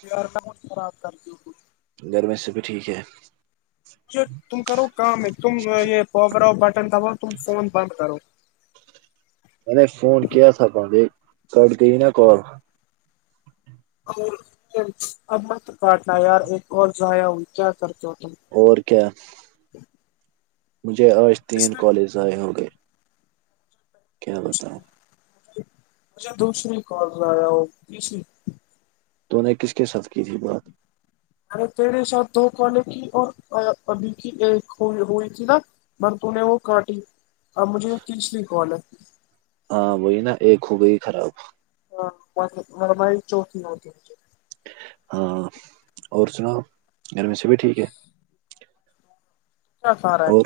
pair ڈٹ خراب کرتی تھی گرمی سے بھی ٹھیک ہے کہ تم کرو کام تم یہ پکرؤ بٹن دب ت فون بند کرو میں نے فون کیا تھا ب ج کٹ گئی نا کال اور ابت کاٹیار ایک اور ضائع ہوئی کیا کرتے ہو تم اور کیا مجھے آج اس تین میں کالج ضائع ہو گئے کیا بتا [unintelligible] مجھے دوسری کالز آیا وہ تیسری تو نے کس کے ساتھ کی تھی بات ارے تیرے ساتھ دو کے کی اور ابھی کی ایک ہوئی تھی نا م تو نے وہ کاٹی اب مجھے یہ تیسو کال ہے ہاں وہی نا ایک ہو گئی خراب ہاں مربائی چوکی ہوتی مجھے ہاں اور سناو گھر میں سےبھی ہ [inaudible] اا سارا ہے اور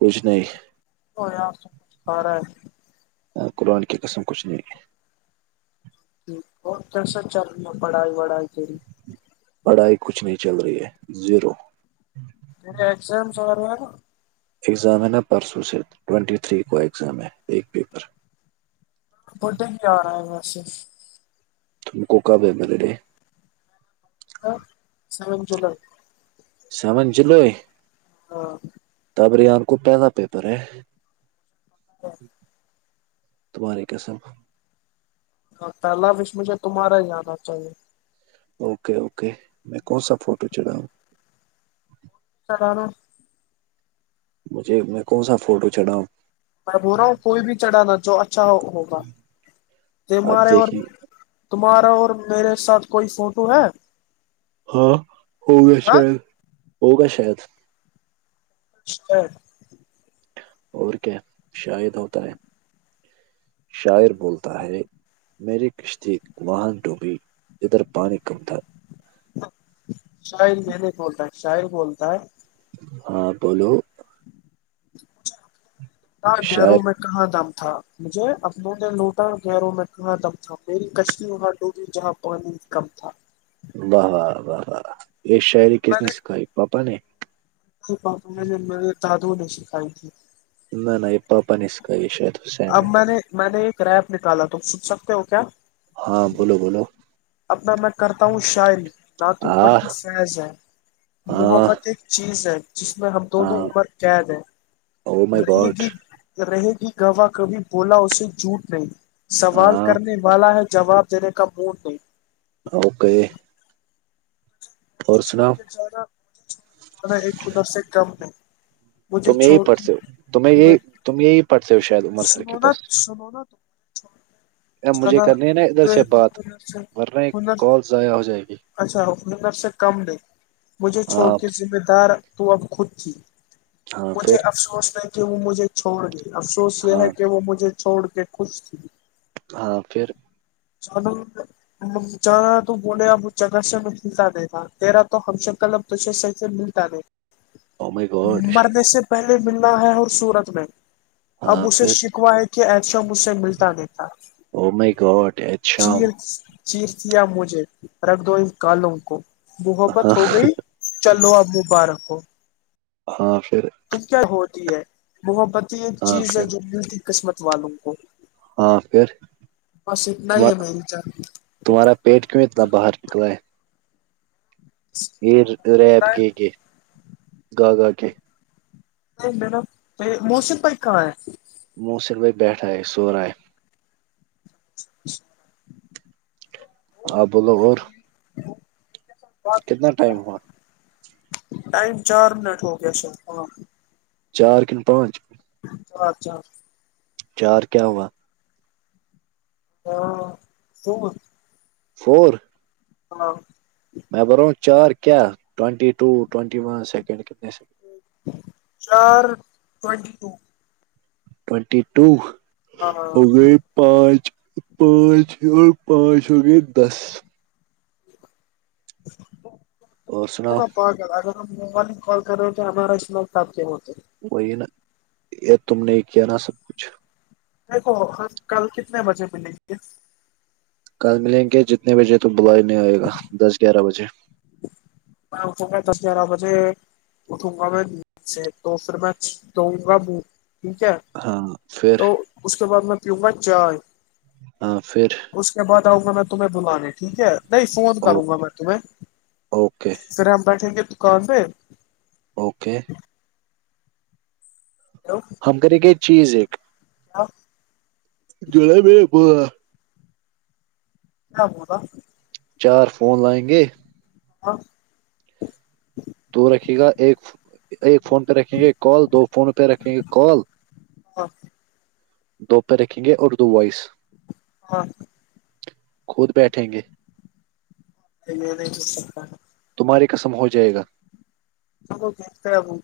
کچھ نہیں ہو س سارا ہے قرآن کی قسم کچھ نہیں ج اور کیسا چل رہی ہے پڑھائی وڑھائی کے لیے پڑھائی کچھ نہیں چل رہی ہے زیرو ج ایگسامس ایگزام ہے نا پرسوں سے ٹین تھری کا ایگزام ہے ایک پیپر بٹے کی کیا آ رہا ہے وسے تم کوکب میرے ہاں سام جلہلہ [unintelligible] سیون جول ہاں تب ریان کو پہیدا پیپر ہے تمہارے کیا سب پہلا وش مجھے تمہارا ہی ج آانا چاہیے اوکے اوکے میں کون سا فوٹو چڑھا ہوں سرانا [unintelligible] مجھے میں کون سا فوٹو چڑا ہوں میں ب رہا ہوں کوئی بھی چڑھانا جو اچھا ہوگا ج آپ مارے اور دیکھیں گے تمہارا اور میرے ساتھ کوئی فوٹو ہے ہاں ہو گا ہاں شاید ہوگا شاید اچ [unintelligible] اور کیا شار ہوتا ہے شاعر بولتا ہے میری کشتی واہن ڈوبی ادھر پانی کم تھا شاہل میں نے بولتا ہے شاہل بولتا ہے ہاں بولو ہاں ڈرو شاعر میں کہاں دم تھا مجھے اپنوں نے لوٹا گہروں میں کہاں دم تھا میری کشتی وہاں ڈوبی جہاں اور کم تھا [unintelligible] واہ واہ یہ شاعری کس نے سکھائی پاپا نے بپا میں نے میرے دادو نے سکھائی تھی ان نہیںائ پاپا نس کا یہ شاید حس اب میں نے میں نے ایک ریپ نکالا تو پوچھ سکتے ہو کیا ہاں بولو بولو اپنا میں کرتا ہوں شاعری نہ تو ہاں پڑھتی سیز ہے وہ ہاں بت ایک چیز ہے جس میں ہم دونوں ہاں عمر قید ہے او مائی رہے گاڈ گی رہے گی گواہ کبھی بولا اسے جھوٹ نہیں سوال ہاں کرنے والا ہے جواب جیرے کابور نہیں اوکے [unintelligible] مجھے اور چھو سناؤ کے جانا مجھے چھو کے جانا ایک خد سے کم ہے [unintelligible] تم یہی پڑھتے ہو تمہیں یہی تم یہی پڑھتے ہو شاید عمر سر کے پاس س ب ہونا تو [unintelligible] اب مجھے کرنی ہے نا ادھر تو سے ایک بات ہنر سے مر رہے ہیں ہنر کال ضائع ہو جائے گی اچھا اپر سے کم نہیں مجھے ہاں چھوٹیے ذمہ دار [unintelligible] تو اب خود تھی ہاں مجھے پھر افسوس ہے کہ وہ مجھے چھوڑ گئی افسوس یہ ہاں ہے کہ وہ مجھے چھوڑ کے خوش تھی ہاں پھر چلو چ تو بولے آپ [unintelligible] جگاش میں ملتا نہیں تھا تیرا تو ہمش کلب تش سے ملتا نہیں او مائی گاڈ [unintelligible] مرنے سے پہلے ملنا ہے ہر صورت میں اب ہاں اسے پھر شکوا ہے ایشو مجھ سے ملتا نہیں تھا او مائی گاڈ ایت چی شام [unintelligible] چیخ دیا مجھے رکھ دو اس کالوں کو ہاں محبت ہو گئی [unintelligible] چلو اب مبارک ہو ہاں پھر تم کیا ہوتی ہے محبت ایک ہاں چیز ہے پھر جو ملتی قسمت والوں کو ہاں پھر بس اتنا ہی ہے تمہا- میری جان تمہارا پیٹ کیوں اتنا باہر نکلا ہے یہ ریب گ جان کہ گا گا کے [unintelligible] ما موسن بائی کہاں ہے محسن بائی بیٹھا ہے سورہا ہے [unintelligible] [inaudible] ہپ بولو اور [unintelligible] کتنا ٹائم ہوا ٹائم چار منٹ ہو گیا سر ہونا چار کن پانچ چ اچھاچ [unintelligible] چار کیا ہوا ہاں س [unintelligible] فور ہاں [unintelligible] [inaudible] میں بروں چار کیا ٹ سیکڈ [unintelligible] چار ٹینٹی ٹو ٹی ٹو ہاں ہو گ [unintelligible] پانچ پانچ ہ پانچ ہو گے دس [unintelligible] اور سناؤ کال کر اگر ہم موبائل کال کر رہے ہو تو ہمارا اسمٹپ کے ہوتے ہے [unintelligible] وہی نا یہ تم نے کیا نا سب کچھ دیکھو ہم کل کتنے بجے ملیں گے کل ملیں گے جتنے بجے تو بلا ہی نہیں آئے گا دس گیارہ بجے ہاں دس گیارہ بجے اٹھوں گا میں نچ سے تو پھر میں دو گا م ٹھیک ہے ہاں پھر تو اس کے بعد میں پیوںں گا چائے ہاں پھر اس کے بعد آؤں گا میں تمہیں بلانے ٹھیک ہے نہیں فون کروں گا میں تمہیں اوکے توھر ہم بٹھیں گے دکان پے اوکے ہیلو ہم کر گ چیز ایک کیا [unintelligible] جوڑ ہے بھی [unintelligible] وہ [unintelligible] ہاں بولو [unintelligible] چار فون لائیں گے ہاں [unintelligible] دو رکھے گا ایک ایک فون پہ رکھیں گے کال دو فون پہ رکھیں گے کال ہاں دو پہ رکھیں گے اور دو وائس ہاں خود بیٹھیں گے یہ نہیں کر سکتا [unintelligible] تمہاری قسم ہو جائے گا دیکھتا ہے وہ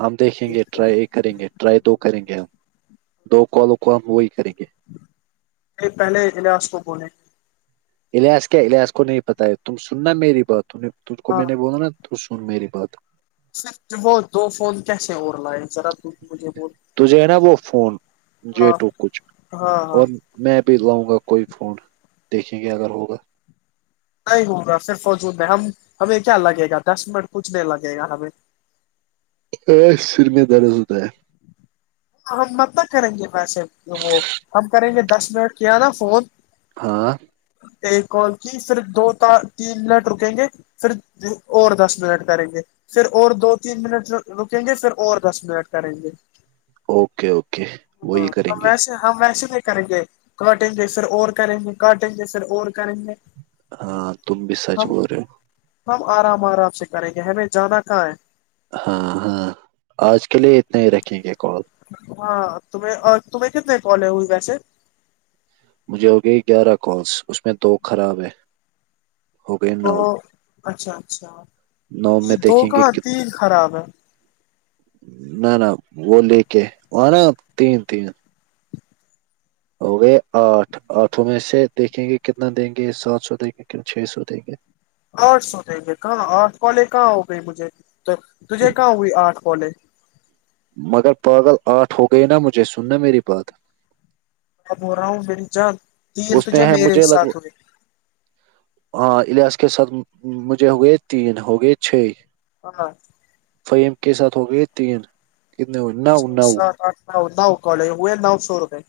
ہم دیکھیں گے دیکتا ہے ٹرائی [unintelligible] ایک کریں گے ٹرائی دو کریں گے ہم دو کالوں کو ہم وہی کریں گے پہلے اللاس کو بولے اس کیا اس کو نہیں پتا ہے تم سننا میری بات ت کو ہاں میں نے بول نا تو سن میری بات سر وہ دو فون کیسے ا لا ہے ذرا تو مجھے وہ تو جو ہے نا وہ فون جی ٹو کچھ ہاں ہاں اور میں بھیہ لاؤں گا کوئی فون دیکھیں گے اگر ہوگا نہیں ہوگا پھر فوجود میں ہم ہمیں کیا لگے گا دس منٹ کچھ نہیں لگے گا ہمیں ا سر میں دراز ہوتا ہے ہم مت نہ کریں گے ویسے وہ ہم کریں گے دس منٹ کیا نا فون ہاں ایک اور کی پھر دو ت تین لنٹ رکیں گے پھرن اور دس منٹ کریں گے پھر اور دو تین منٹ رکیں گے پھر اور دس منٹ کریں گے اوکے اوکے وہی کریں ہم گے ویسے ہم ویسے نہیں کریں گے کٹنگ جیسے اور کریں گے کٹنگ جیسے اور کریں گے ہاں تمس سج ہم ہوے ہم آرام آرام سے کریں گے ہمیں جانا کہاں ہے ہاں ہاں آج کے لیے اتنا ہی رکھیں گے کال ہاں تمیں اور تمہیں کتنے کالے ہوئی ویسے مجھے ہوگئی گیارہ کالس اس میں دو خراب ہے ہو گئے تو نو اچھا اچھا نو یہ میں دو دیکھیں گے کہاں تین خراب ہے نہ نہ وہ لے کے وہ نا تین تین ہو گئے آٹھ آٹھوں میں سے دیکھیں گے کتنا دیں گے سات سو دیں گے چھ سو دیں گے آرٹس ہو دیں گے کہاں آرٹس کالج کہاں ہو گئی مجھے تو تجھے کہاں ہوئی آرٹھ کالج مگر پاگل آٹھ ہو گئی نا مجھے سننا میری بات اب ہو رہا ہوں میری جان تین اس تجھے میں ہے میرے ہی مجھے ساتھ لگ ہوئے ہاں ایاس کے ساتھ مجھے ہوگئے تین ہوگئے چھ ہاں فہیم کے ساتھ ہو گئی تین کتنے ہو [unintelligible] چھ سات آٹھ نو نو کالے ہوئے نو سو روپئے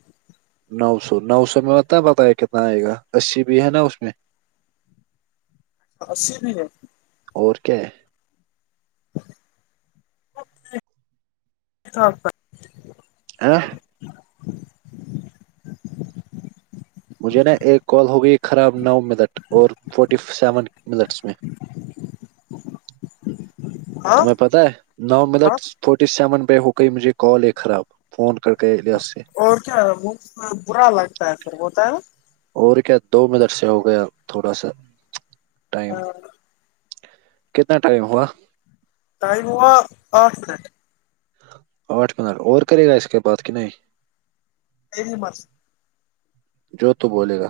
نو سو نو سو میں ہوتا ہے بتایا کتنا آئے گا اسی بھی ہے نا اس میں [inaudible] [inaudible] ای بھی ہے اور کیا ہے سپ [unintelligible] آ [unintelligible] مجھے نا ایک کال ہو گئی خراب نو منٹ اور فورٹی سیون منٹس میں [inaudible] [unintelligible] ہاں تمہیں پتہ ہے نو ملٹ ہاں فورٹی سیون پہ ہو گئی مجھے کال ہے خراب فون کٹ گیا الیاس سے اور کیا پھر وہ برا لگتا ہے پر ہوتا ہے اور کیا دو منٹ سے ہو گیا تھوڑا سا ٹائم کتنا ٹائم ہوا ائم وہا آٹ پٹ آٹھ منٹ اور کرے گا اس کے بعد کہ نہیں یہ بھی مر [unintelligible] جو تو بولے گا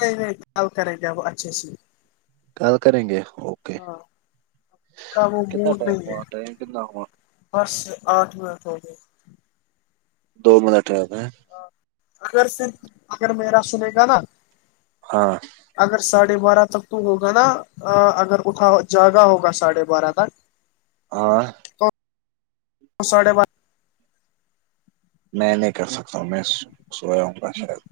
نہیں نہیں کل کریں گا وہ اچھے سے [unintelligible] آلکار گے [unintelligible] ہاں وہ کتنا مڈ ٹائم نہیں ہے ہوا ٹائم کتنا ہوا پرس سے آٹھ منٹ ہو گئے [unintelligible] دو منٹا ہے [unintelligible] ہ اگر سے اگر میرا سنے گا نا ہاں اگر ساڑھے بارہ تک تو ہوگا نا اگر اٹھا جگہ ہوگا ساڑھے بارہ تک ہ [unintelligible] تو ساھے بچ [inaudible] [unintelligible] میں نہیں کر سکتا ہوں میں سویا ہوں گا شاید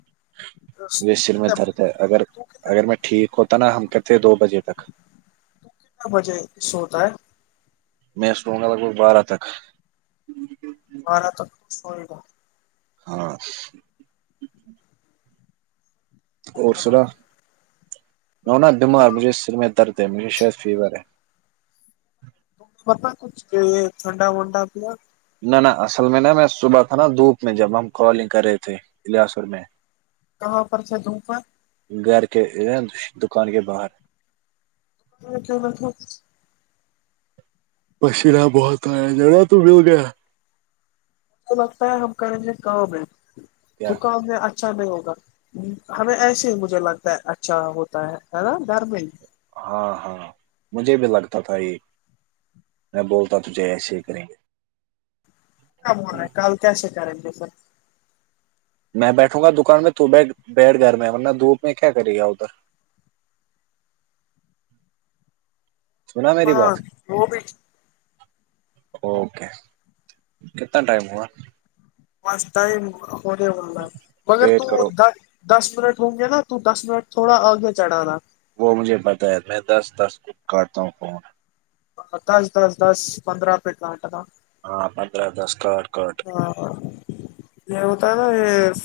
بارہ مجھے سر میں کتنے در بجے اگر تو کتنے اگر میں ٹھیک ہوتا نا ہم کہتے ہیں دو بجے تک کتنا بجے سوتا ہے میں سوں گا لگ بھگ بارہ تک بارہ تک سوئے گا ہاں اور سنا ن نا تم بیمار مجھے سر میں درد ہے مجھے شاید فیور ہے پت کچھ ٹھنڈا ونڈا پ [unintelligible] نہ نہ اصل میں نا میں صبح تھا نا دھوپ میں جب ہم کالنگ کر رہے تھے الیاس اور میں کہاں پر سے د پر [unintelligible] گھر کے دکان کے باہر ا ہ [unintelligible] [inaudible] پچین بہت آیا ج نا ت مل گیا [unintelligible] لگتا ہے ہم کریں گے کام ہے کیا دکام میں اچا [unintelligible] اچھا نہیں ہوگا ہمیں ایسے ہی مجھے لگتا ہے اچھا ہوتا ہے نا گھر میں ہی ہاں ہاں مجھے بھی لگتا تھا یہ میں بولتا تجھے ایسے ہی کریں گے کیاب ہول رہا ہے کل کیسے کریں گے سر میں بیٹھوں گا دکان میں تو بیٹھ بیٹھ گئے میں ورنہ دھوپ میں کیا کرے گا ادھر سنا میری ہاں بات وہ بھی اوکے کتنا ٹائم ہوا بس ٹائم ہونے والا ہے مگر ویٹ تو کرو دس منٹ ہوں گے نا تو دس منٹ تھوڑا آگے چڑھانا وہ مجھے پتا ہے میں دس دس کو کڑتا ہوں فون دس دس دس پندرہ پے کاٹنا ہاں پندرہ دسکار کوٹ ہاں یہ ہوتا ہے نا یہ ف